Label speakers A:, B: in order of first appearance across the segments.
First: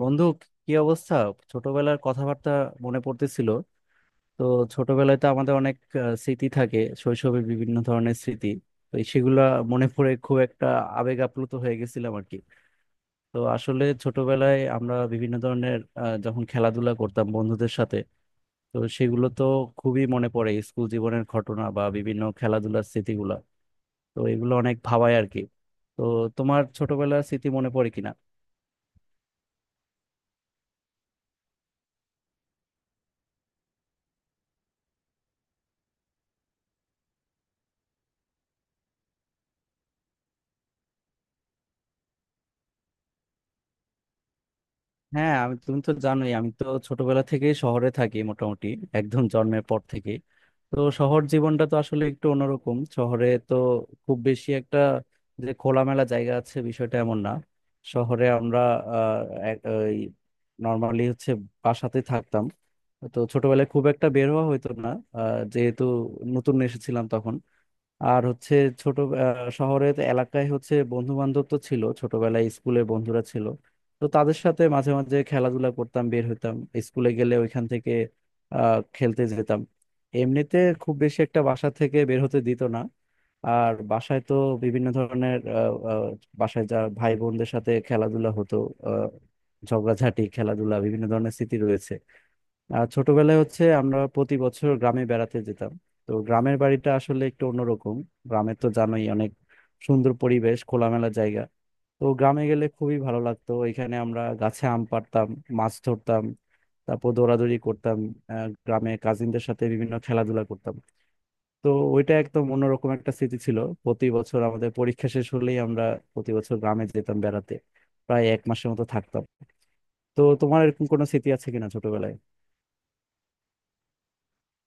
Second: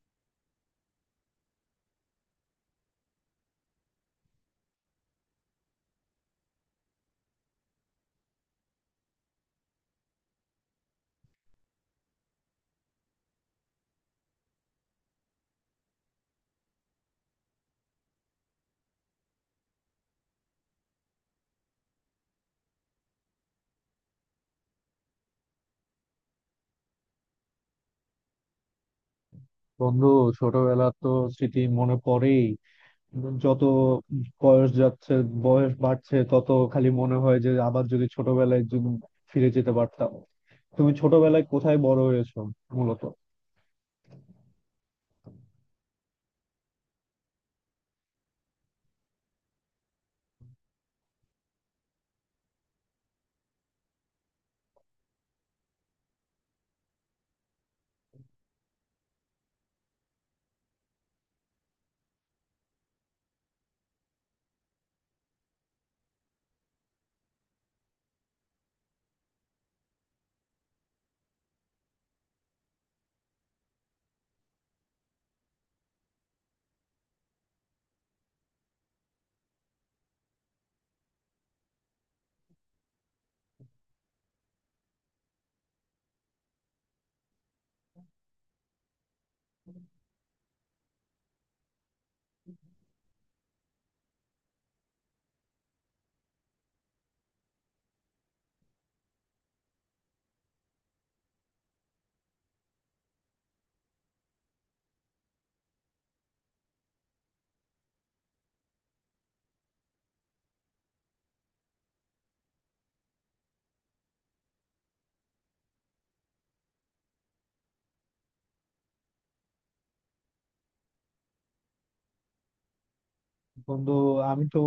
A: বন্ধু, কি অবস্থা? ছোটবেলার কথাবার্তা মনে পড়তেছিল। তো ছোটবেলায় তো আমাদের অনেক স্মৃতি থাকে, শৈশবের বিভিন্ন ধরনের স্মৃতি। তো এই সেগুলা মনে পড়ে, খুব একটা আবেগ আপ্লুত হয়ে গেছিলাম আর কি। তো আসলে ছোটবেলায় আমরা বিভিন্ন ধরনের যখন খেলাধুলা করতাম বন্ধুদের সাথে, তো সেগুলো তো খুবই মনে পড়ে, স্কুল জীবনের ঘটনা বা বিভিন্ন খেলাধুলার স্মৃতিগুলা। তো এগুলো অনেক ভাবায় আর কি। তো তোমার ছোটবেলার স্মৃতি মনে পড়ে কিনা?
B: বন্ধু, ছোটবেলার তো স্মৃতি মনে পড়েই। যত বয়স যাচ্ছে, বয়স বাড়ছে, তত খালি মনে হয় যে আবার যদি ছোটবেলায় যদি ফিরে যেতে পারতাম। তুমি ছোটবেলায় কোথায় বড় হয়েছো মূলত?
A: হ্যাঁ, আমি, তুমি তো জানোই আমি তো ছোটবেলা থেকে শহরে থাকি মোটামুটি, একদম জন্মের পর থেকে। তো শহর জীবনটা তো আসলে একটু অন্যরকম, শহরে তো খুব বেশি একটা যে খোলামেলা জায়গা আছে বিষয়টা এমন না। শহরে আমরা আহ নর্মালি হচ্ছে বাসাতে থাকতাম। তো ছোটবেলায় খুব একটা বের হওয়া হতো না, যেহেতু নতুন এসেছিলাম তখন। আর হচ্ছে ছোট শহরের এলাকায় হচ্ছে বন্ধু বান্ধব তো ছিল, ছোটবেলায় স্কুলে বন্ধুরা ছিল। তো তাদের সাথে মাঝে মাঝে খেলাধুলা করতাম, বের হইতাম, স্কুলে গেলে ওইখান থেকে খেলতে যেতাম। এমনিতে খুব বেশি একটা বাসা থেকে বের হতে দিত না। আর বাসায় তো বিভিন্ন ধরনের আহ, আহ, বাসায় যা ভাই বোনদের সাথে খেলাধুলা হতো, আহ, ঝগড়াঝাটি, খেলাধুলা, বিভিন্ন ধরনের স্মৃতি রয়েছে। আর ছোটবেলায় হচ্ছে আমরা প্রতি বছর গ্রামে বেড়াতে যেতাম। তো গ্রামের বাড়িটা আসলে একটু অন্যরকম, গ্রামে তো জানোই অনেক সুন্দর পরিবেশ, খোলামেলা জায়গা। তো গ্রামে গেলে খুবই ভালো লাগতো, এখানে আমরা গাছে আম পাড়তাম, মাছ ধরতাম, তারপর দৌড়াদৌড়ি করতাম, গ্রামে কাজিনদের সাথে বিভিন্ন খেলাধুলা করতাম। তো ওইটা একদম অন্যরকম একটা স্মৃতি ছিল। প্রতি বছর আমাদের পরীক্ষা শেষ হলেই আমরা প্রতি বছর গ্রামে যেতাম বেড়াতে, প্রায় 1 মাসের মতো থাকতাম। তো তোমার এরকম কোনো স্মৃতি আছে কিনা ছোটবেলায়?
B: বন্ধু, আমি তো,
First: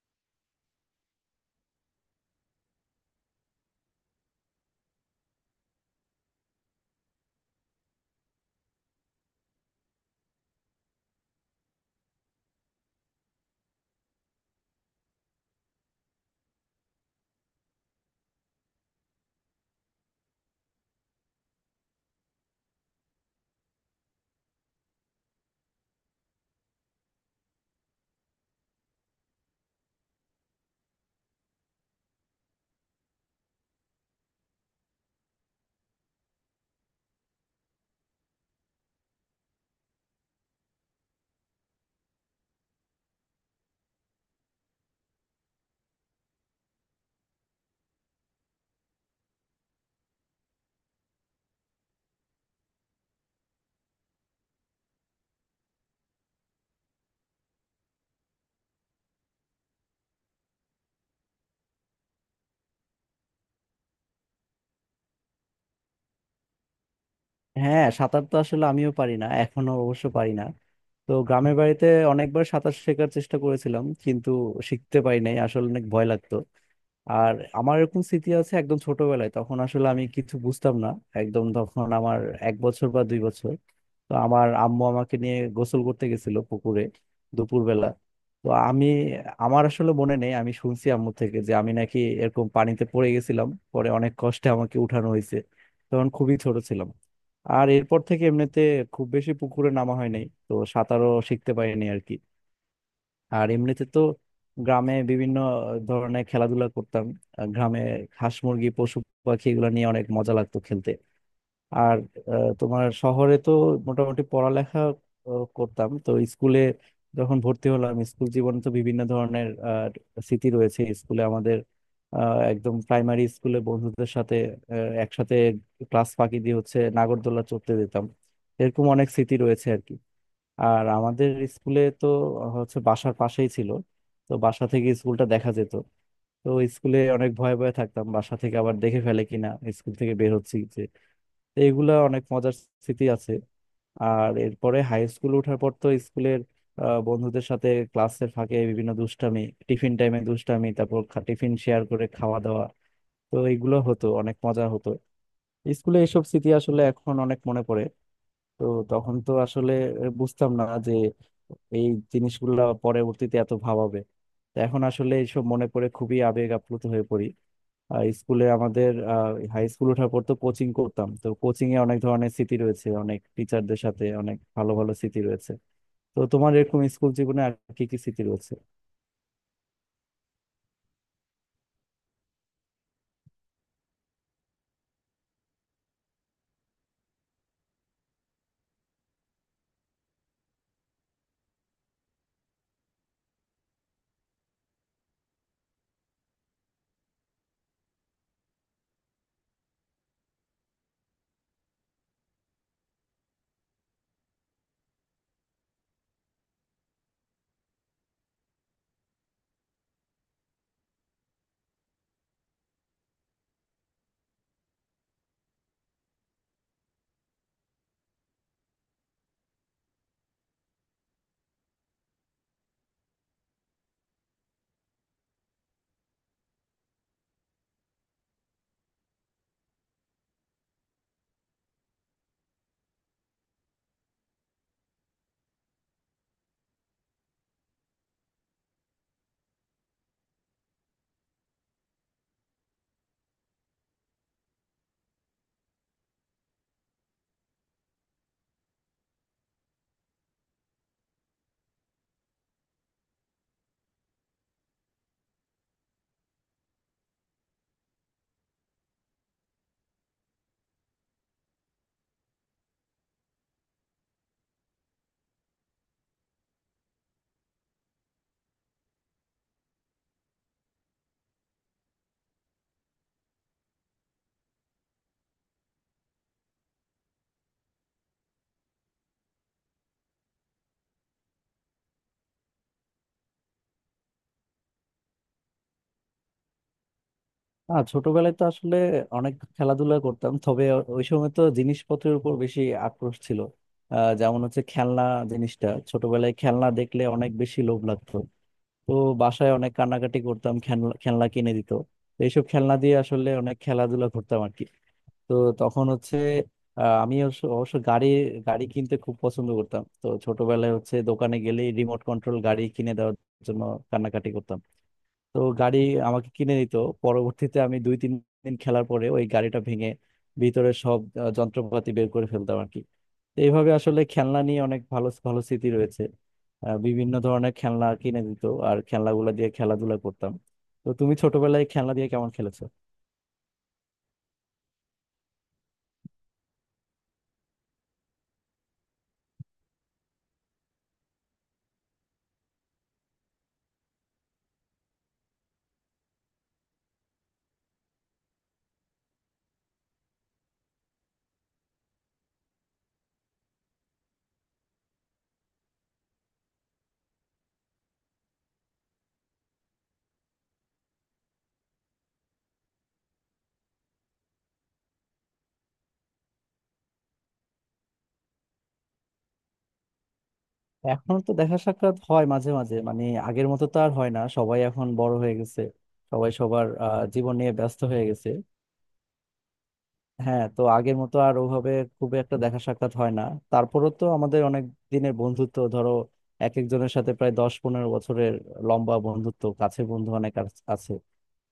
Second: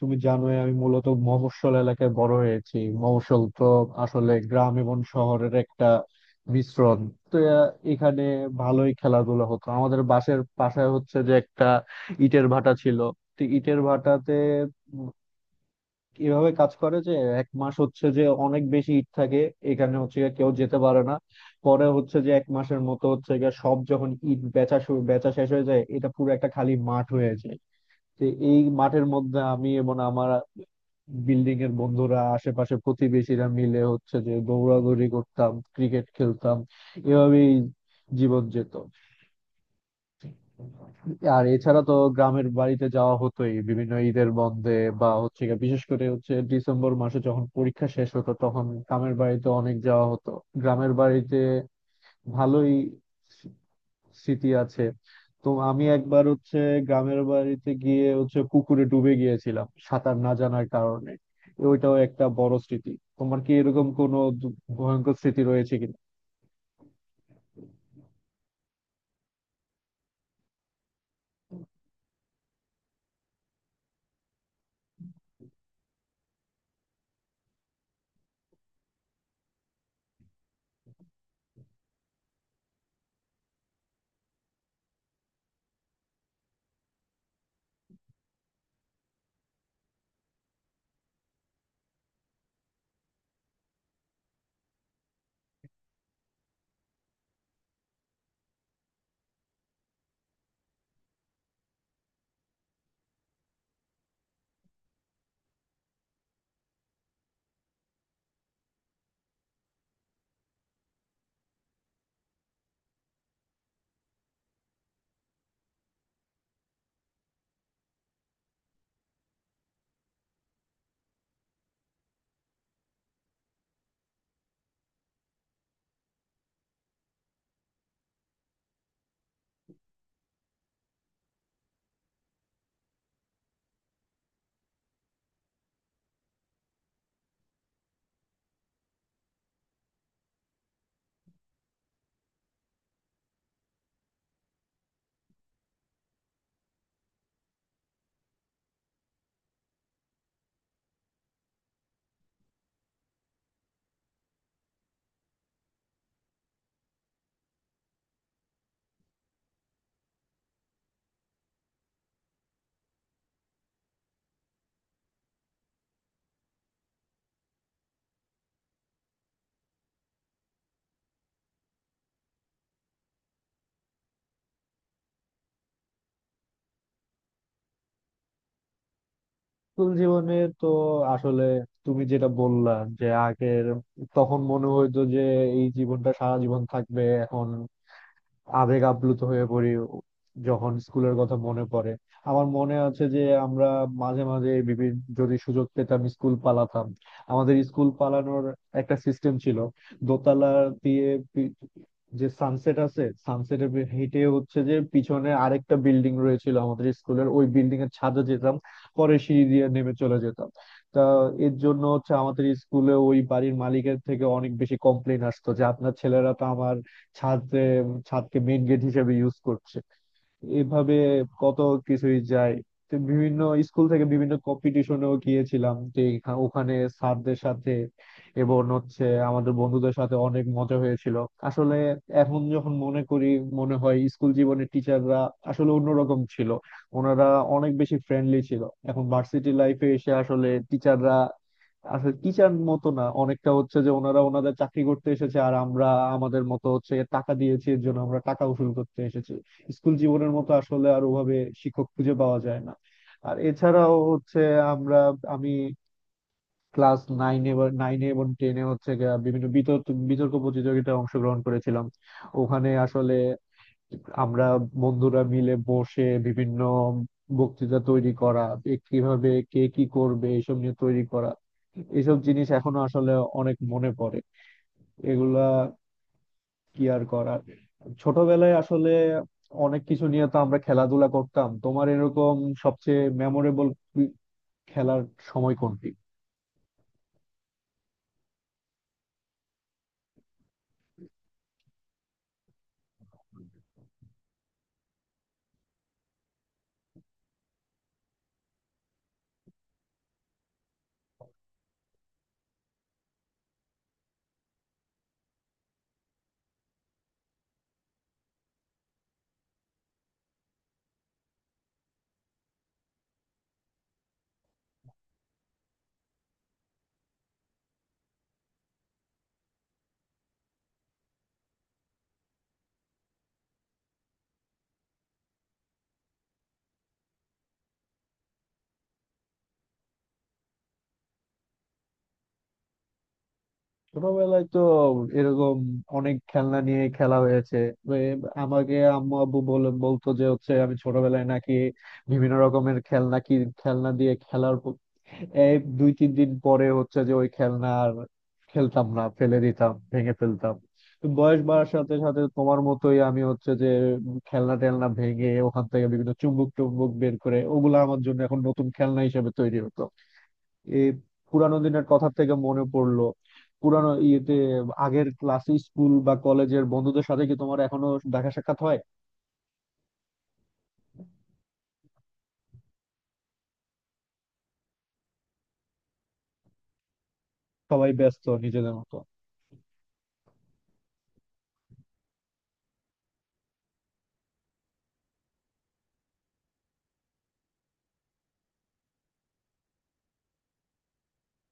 B: তুমি জানোই আমি মূলত মফস্বল এলাকায় বড় হয়েছি। মফস্বল তো আসলে গ্রাম এবং শহরের একটা মিশ্রণ। তো এখানে ভালোই খেলাধুলা হতো। আমাদের বাসের পাশে হচ্ছে যে একটা ইটের ভাটা ছিল। তো ইটের ভাটাতে এভাবে কাজ করে যে এক মাস হচ্ছে যে অনেক বেশি ইট থাকে, এখানে হচ্ছে গিয়ে কেউ যেতে পারে না। পরে হচ্ছে যে এক মাসের মতো হচ্ছে গিয়ে সব যখন ইট বেচা শুরু বেচা শেষ হয়ে যায়, এটা পুরো একটা খালি মাঠ হয়ে যায়। তো এই মাঠের মধ্যে আমি এবং আমার বিল্ডিং এর বন্ধুরা, আশেপাশে প্রতিবেশীরা মিলে হচ্ছে যে দৌড়াদৌড়ি করতাম, ক্রিকেট খেলতাম। এভাবেই জীবন যেত। আর এছাড়া তো গ্রামের বাড়িতে যাওয়া হতোই বিভিন্ন ঈদের বন্ধে, বা হচ্ছে গিয়ে বিশেষ করে হচ্ছে ডিসেম্বর মাসে যখন পরীক্ষা শেষ হতো তখন গ্রামের বাড়িতে অনেক যাওয়া হতো। গ্রামের বাড়িতে ভালোই স্মৃ- স্মৃতি আছে। তো আমি একবার হচ্ছে গ্রামের বাড়িতে গিয়ে হচ্ছে পুকুরে ডুবে গিয়েছিলাম সাঁতার না জানার কারণে। ওইটাও একটা বড় স্মৃতি। তোমার কি এরকম কোনো ভয়ঙ্কর স্মৃতি রয়েছে কি?
A: হ্যাঁ, সাঁতার তো আসলে আমিও পারি না, এখনো অবশ্য পারি না। তো গ্রামের বাড়িতে অনেকবার সাঁতার শেখার চেষ্টা করেছিলাম কিন্তু শিখতে পারি নাই, আসলে অনেক ভয় লাগতো। আর আমার এরকম স্মৃতি আছে একদম ছোটবেলায়, তখন আসলে আমি কিছু বুঝতাম না, একদম তখন আমার 1 বছর বা 2 বছর। তো আমার আম্মু আমাকে নিয়ে গোসল করতে গেছিল পুকুরে, দুপুরবেলা। তো আমি, আমার আসলে মনে নেই, আমি শুনছি আম্মু থেকে যে আমি নাকি এরকম পানিতে পড়ে গেছিলাম, পরে অনেক কষ্টে আমাকে উঠানো হয়েছে। তখন খুবই ছোট ছিলাম। আর এরপর থেকে এমনিতে খুব বেশি পুকুরে নামা হয় নাই, তো সাঁতারও শিখতে পারিনি আর কি। আর এমনিতে তো গ্রামে বিভিন্ন ধরনের খেলাধুলা করতাম, গ্রামে হাঁস মুরগি পশু পাখি এগুলো নিয়ে অনেক মজা লাগতো খেলতে। আর তোমার শহরে তো মোটামুটি পড়ালেখা করতাম তো স্কুলে। যখন ভর্তি হলাম স্কুল জীবনে তো বিভিন্ন ধরনের স্মৃতি রয়েছে স্কুলে আমাদের, একদম প্রাইমারি স্কুলে বন্ধুদের সাথে একসাথে ক্লাস ফাঁকি দিয়ে হচ্ছে নাগরদোলা চড়তে যেতাম। এরকম অনেক স্মৃতি রয়েছে আর কি। আর আমাদের স্কুলে তো হচ্ছে বাসার পাশেই ছিল, তো বাসা থেকে স্কুলটা দেখা যেত। তো স্কুলে অনেক ভয়ে ভয়ে থাকতাম বাসা থেকে আবার দেখে ফেলে কিনা স্কুল থেকে বের হচ্ছি যে। তো এগুলা অনেক মজার স্মৃতি আছে। আর এরপরে হাই স্কুল ওঠার পর তো স্কুলের বন্ধুদের সাথে ক্লাসের ফাঁকে বিভিন্ন দুষ্টামি, টিফিন টাইমে দুষ্টামি, তারপর টিফিন শেয়ার করে খাওয়া দাওয়া। তো এগুলো হতো, অনেক মজা হতো। স্কুলে এসব স্মৃতি আসলে এখন অনেক মনে পড়ে। তো তখন তো আসলে বুঝতাম না যে এই জিনিসগুলা পরবর্তীতে এত ভাবাবে। তো এখন আসলে এইসব মনে পড়ে, খুবই আবেগ আপ্লুত হয়ে পড়ি। আর স্কুলে আমাদের হাই স্কুল ওঠার পর তো কোচিং করতাম, তো কোচিং এ অনেক ধরনের স্মৃতি রয়েছে, অনেক টিচারদের সাথে অনেক ভালো ভালো স্মৃতি রয়েছে। তো তোমার এরকম স্কুল জীবনে আর কি কি স্মৃতি রয়েছে?
B: স্কুল জীবনে তো আসলে তুমি যেটা বললা যে আগের, তখন মনে হইতো যে এই জীবনটা সারা জীবন থাকবে। এখন আবেগ আপ্লুত হয়ে পড়ি যখন স্কুলের কথা মনে পড়ে। আমার মনে আছে যে আমরা মাঝে মাঝে বিভিন্ন যদি সুযোগ পেতাম, স্কুল পালাতাম। আমাদের স্কুল পালানোর একটা সিস্টেম ছিল। দোতলা দিয়ে পি- যে সানসেট আছে, সানসেটের হেঁটে হচ্ছে যে পিছনে আরেকটা বিল্ডিং রয়েছিল আমাদের স্কুলের, ওই বিল্ডিং এর ছাদে যেতাম। পরে সিঁড়ি দিয়ে নেমে চলে যেতাম। তা এর জন্য হচ্ছে আমাদের স্কুলে ওই বাড়ির মালিকের থেকে অনেক বেশি কমপ্লেন আসতো যে আপনার ছেলেরা তো আমার ছাদ ছাদকে মেইন গেট হিসেবে ইউজ করছে। এভাবে কত কিছুই যায়। তো বিভিন্ন স্কুল থেকে বিভিন্ন কম্পিটিশনেও গিয়েছিলাম। তো ওখানে স্যারদের সাথে এবং হচ্ছে আমাদের বন্ধুদের সাথে অনেক মজা হয়েছিল। আসলে এখন যখন মনে করি, মনে হয় স্কুল জীবনের টিচাররা আসলে অন্যরকম ছিল। ওনারা অনেক বেশি ফ্রেন্ডলি ছিল। এখন ভার্সিটি লাইফে এসে আসলে টিচাররা আসলে টিচার মতো না, অনেকটা হচ্ছে যে ওনারা ওনাদের চাকরি করতে এসেছে, আর আমরা আমাদের মতো হচ্ছে টাকা দিয়েছি এর জন্য আমরা টাকা উসুল করতে এসেছি। স্কুল জীবনের মতো আসলে আর ওভাবে শিক্ষক খুঁজে পাওয়া যায় না। আর এছাড়াও হচ্ছে আমরা, আমি ক্লাস নাইনে বা নাইনে এবং টেনে হচ্ছে গিয়া বিভিন্ন বিতর্ক বিতর্ক প্রতিযোগিতায় অংশগ্রহণ করেছিলাম। ওখানে আসলে আমরা বন্ধুরা মিলে বসে বিভিন্ন বক্তৃতা তৈরি করা, এ কিভাবে কে কি করবে এসব নিয়ে তৈরি করা, এসব জিনিস এখনো আসলে অনেক মনে পড়ে। এগুলা কি আর করার। ছোটবেলায় আসলে অনেক কিছু নিয়ে তো আমরা খেলাধুলা করতাম। তোমার এরকম সবচেয়ে মেমোরেবল খেলার সময় কোনটি?
A: না, ছোটবেলায় তো আসলে অনেক খেলাধুলা করতাম, তবে ওই সময় তো জিনিসপত্রের উপর বেশি আক্রোশ ছিল। যেমন হচ্ছে খেলনা জিনিসটা, ছোটবেলায় খেলনা দেখলে অনেক বেশি লোভ লাগতো। তো বাসায় অনেক কান্নাকাটি করতাম খেলনা, খেলনা কিনে দিত। তো এইসব খেলনা দিয়ে আসলে অনেক খেলাধুলা করতাম আর কি। তো তখন হচ্ছে আমি অবশ্য, গাড়ি গাড়ি কিনতে খুব পছন্দ করতাম। তো ছোটবেলায় হচ্ছে দোকানে গেলেই রিমোট কন্ট্রোল গাড়ি কিনে দেওয়ার জন্য কান্নাকাটি করতাম। তো গাড়ি আমাকে কিনে নিত, পরবর্তীতে আমি 2-3 দিন খেলার পরে ওই গাড়িটা ভেঙে ভিতরে সব যন্ত্রপাতি বের করে ফেলতাম আর কি। তো এইভাবে আসলে খেলনা নিয়ে অনেক ভালো ভালো স্মৃতি রয়েছে। বিভিন্ন ধরনের খেলনা কিনে দিত, আর খেলনাগুলো দিয়ে খেলাধুলা করতাম। তো তুমি ছোটবেলায় খেলনা দিয়ে কেমন খেলেছো?
B: ছোটবেলায় তো এরকম অনেক খেলনা নিয়ে খেলা হয়েছে। এ- আমাকে আম্মু আব্বু বলে বলতো যে হচ্ছে আমি ছোটবেলায় নাকি বিভিন্ন রকমের খেলনা কি, খেলনা দিয়ে খেলার এই দুই তিন দিন পরে হচ্ছে যে ওই খেলনা আর খেলতাম না, ফেলে দিতাম, ভেঙে ফেলতাম। তো বয়স বাড়ার সাথে সাথে তোমার মতোই আমি হচ্ছে যে খেলনা টেলনা ভেঙে ওখান থেকে বিভিন্ন চুম্বক টুম্বক বের করে ওগুলো আমার জন্য এখন নতুন খেলনা হিসেবে তৈরি হতো। এই পুরানো দিনের কথা থেকে মনে পড়লো, পুরানো ইয়েতে আগের ক্লাস, স্কুল বা কলেজের বন্ধুদের সাথে কি তোমার এখনো দেখা সাক্ষাৎ হয়?
A: এখন তো দেখা সাক্ষাৎ হয় মাঝে মাঝে, মানে আগের মতো তো আর হয় না, সবাই এখন বড় হয়ে গেছে, সবাই সবার জীবন নিয়ে ব্যস্ত
B: সবাই
A: হয়ে
B: ব্যস্ত
A: গেছে।
B: নিজেদের মতো।
A: হ্যাঁ, তো আগের মতো আর ওভাবে খুব একটা দেখা সাক্ষাৎ হয় না। তারপরও তো আমাদের অনেক দিনের বন্ধুত্ব, ধরো এক একজনের সাথে প্রায় 10-15 বছরের লম্বা বন্ধুত্ব, কাছে বন্ধু অনেক আছে।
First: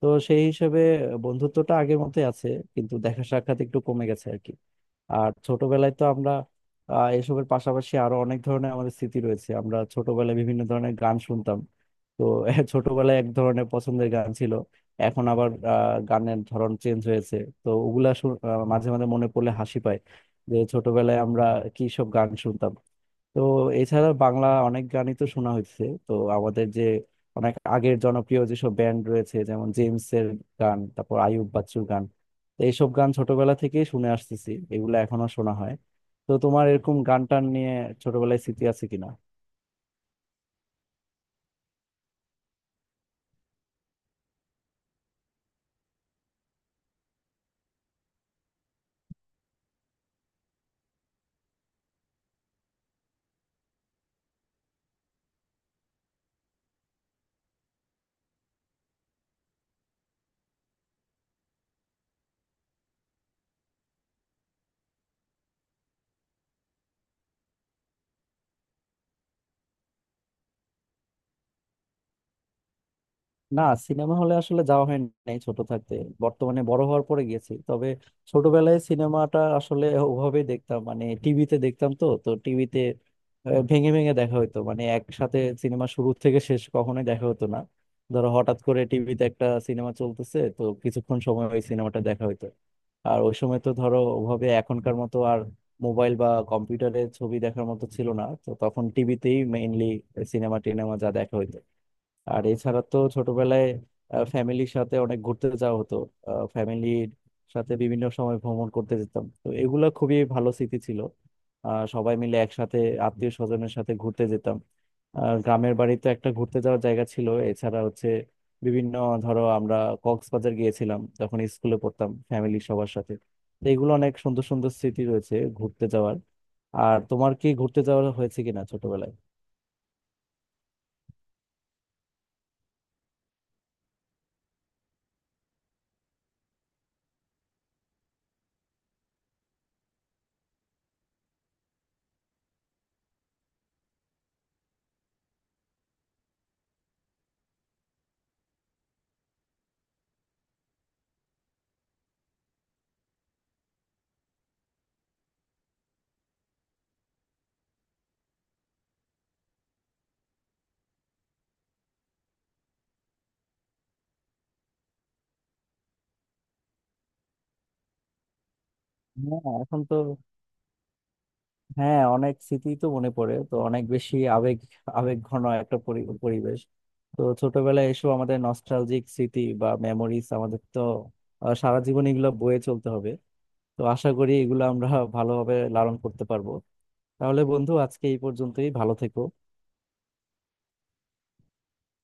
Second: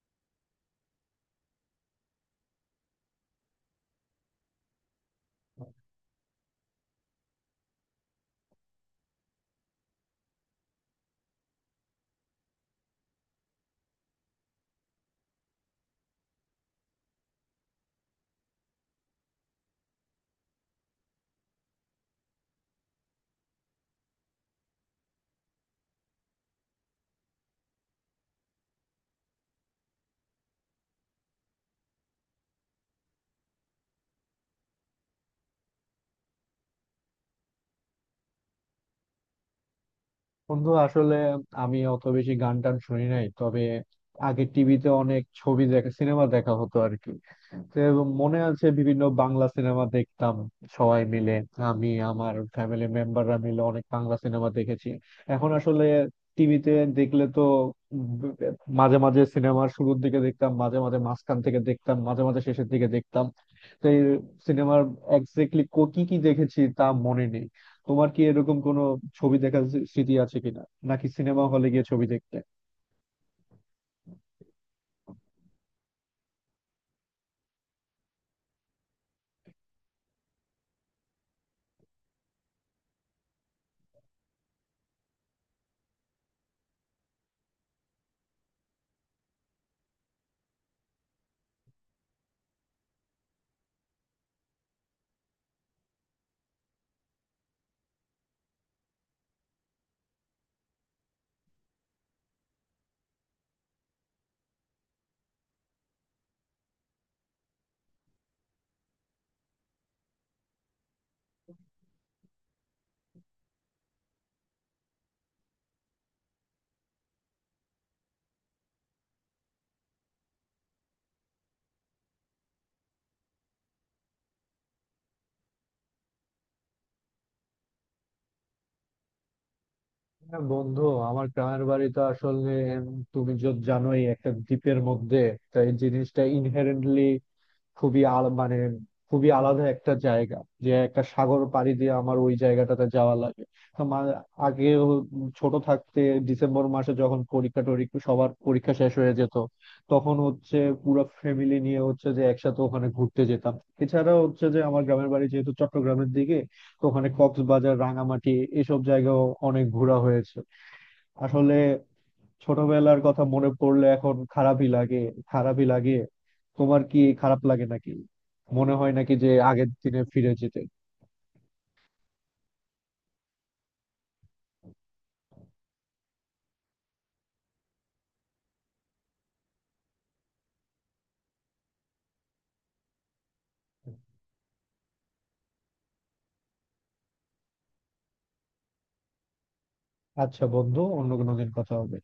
A: তো সেই হিসেবে বন্ধুত্বটা আগের মতোই আছে, কিন্তু দেখা সাক্ষাৎ একটু কমে গেছে আর কি। আর ছোটবেলায় তো আমরা এসবের পাশাপাশি আরো অনেক ধরনের আমাদের স্মৃতি রয়েছে, আমরা ছোটবেলায় বিভিন্ন ধরনের গান শুনতাম। তো ছোটবেলায় এক ধরনের পছন্দের গান ছিল, এখন আবার গানের ধরন চেঞ্জ হয়েছে। তো ওগুলা মাঝে মাঝে মনে পড়লে হাসি পায় যে ছোটবেলায় আমরা কি সব গান শুনতাম। তো এছাড়া বাংলা অনেক গানই তো শোনা হয়েছে। তো আমাদের যে অনেক আগের জনপ্রিয় যেসব ব্যান্ড রয়েছে, যেমন জেমস এর গান, তারপর আইয়ুব বাচ্চুর গান, তো এইসব গান ছোটবেলা থেকেই শুনে আসতেছি, এগুলো এখনো শোনা হয়। তো তোমার এরকম গান টান নিয়ে ছোটবেলায় স্মৃতি আছে কিনা?
B: বন্ধু আসলে আমি অত বেশি গান টান শুনি নাই, তবে আগে টিভিতে অনেক ছবি দেখা, সিনেমা দেখা হতো আর কি। তো মনে আছে বিভিন্ন বাংলা সিনেমা দেখতাম সবাই মিলে। আমি আমার ফ্যামিলি মেম্বাররা মিলে অনেক বাংলা সিনেমা দেখেছি। এখন আসলে টিভিতে দেখলে তো ব- মাঝে মাঝে সিনেমার শুরুর দিকে দেখতাম, মাঝে মাঝে মাঝখান থেকে দেখতাম, মাঝে মাঝে শেষের দিকে দেখতাম। তো এই সিনেমার এক্স্যাক্টলি কি কি দেখেছি তা মনে নেই। তোমার কি এরকম কোনো ছবি দেখার স্মৃতি আছে কিনা, নাকি সিনেমা হলে গিয়ে ছবি দেখতে?
A: না, সিনেমা হলে আসলে যাওয়া হয় নাই ছোট থাকতে, বর্তমানে বড় হওয়ার পরে গেছি। তবে ছোটবেলায় সিনেমাটা আসলে ওভাবে দেখতাম, মানে টিভিতে দেখতাম। তো তো টিভিতে ভেঙে ভেঙে দেখা হতো, মানে একসাথে সিনেমা শুরু থেকে শেষ কখনোই দেখা হতো না। ধরো হঠাৎ করে টিভিতে একটা সিনেমা চলতেছে, তো কিছুক্ষণ সময় ওই সিনেমাটা দেখা হতো। আর ওই সময় তো ধরো ওভাবে এখনকার মতো আর মোবাইল বা কম্পিউটারে ছবি দেখার মতো ছিল না, তো তখন টিভিতেই মেইনলি সিনেমা টিনেমা যা দেখা হতো। আর এছাড়া তো ছোটবেলায় ফ্যামিলির সাথে অনেক ঘুরতে যাওয়া হতো, ফ্যামিলির সাথে বিভিন্ন সময় ভ্রমণ করতে যেতাম। তো এগুলো খুবই ভালো স্মৃতি ছিল, সবাই মিলে একসাথে আত্মীয় স্বজনের সাথে ঘুরতে যেতাম। আর গ্রামের বাড়িতে একটা ঘুরতে যাওয়ার জায়গা ছিল, এছাড়া হচ্ছে বিভিন্ন, ধরো আমরা কক্সবাজার গিয়েছিলাম যখন স্কুলে পড়তাম ফ্যামিলির সবার সাথে। তো এগুলো অনেক সুন্দর সুন্দর স্মৃতি রয়েছে ঘুরতে যাওয়ার। আর তোমার কি ঘুরতে যাওয়া হয়েছে কিনা ছোটবেলায়?
B: না বন্ধু, আমার গ্রামের বাড়ি তো আসলে উম, তুমি যদি জানোই, একটা দ্বীপের মধ্যে। তাই জিনিসটা ইনহেরেন্টলি খুবই আল মানে খুবই আলাদা একটা জায়গা, যে একটা সাগর পাড়ি দিয়ে আমার ওই জায়গাটাতে যাওয়া লাগে। তো আগে হ- ছোট থাকতে ডিসেম্বর মাসে যখন পরীক্ষা টরীক্ষা, সবার পরীক্ষা শেষ হয়ে যেত, তখন হচ্ছে পুরো ফ্যামিলি নিয়ে হচ্ছে যে একসাথে ওখানে ঘুরতে যেতাম। এছাড়া হচ্ছে যে আমার গ্রামের বাড়ি যেহেতু চট্টগ্রামের দিকে, তো ওখানে কক্সবাজার, রাঙামাটি এসব জায়গাও অনেক ঘোরা হয়েছে। আসলে ছোটবেলার কথা মনে পড়লে এখন খারাপই লাগে। খারাপই লাগে। তোমার কি খারাপ লাগে নাকি? মনে হয় নাকি যে
A: হ্যাঁ,
B: আগের
A: এখন তো,
B: দিনে ফিরে যেতে?
A: হ্যাঁ, অনেক স্মৃতি তো মনে পড়ে, তো অনেক বেশি আবেগ, আবেগ ঘন একটা পরিবেশ। তো ছোটবেলায় এসব আমাদের নস্টালজিক স্মৃতি বা মেমোরিজ আমাদের তো সারা জীবন এগুলো বয়ে চলতে হবে। তো আশা করি এগুলো আমরা ভালোভাবে লালন করতে পারবো। তাহলে বন্ধু আজকে এই পর্যন্তই, ভালো থেকো।
B: আচ্ছা বন্ধু, অন্য কোনো দিন কথা হবে।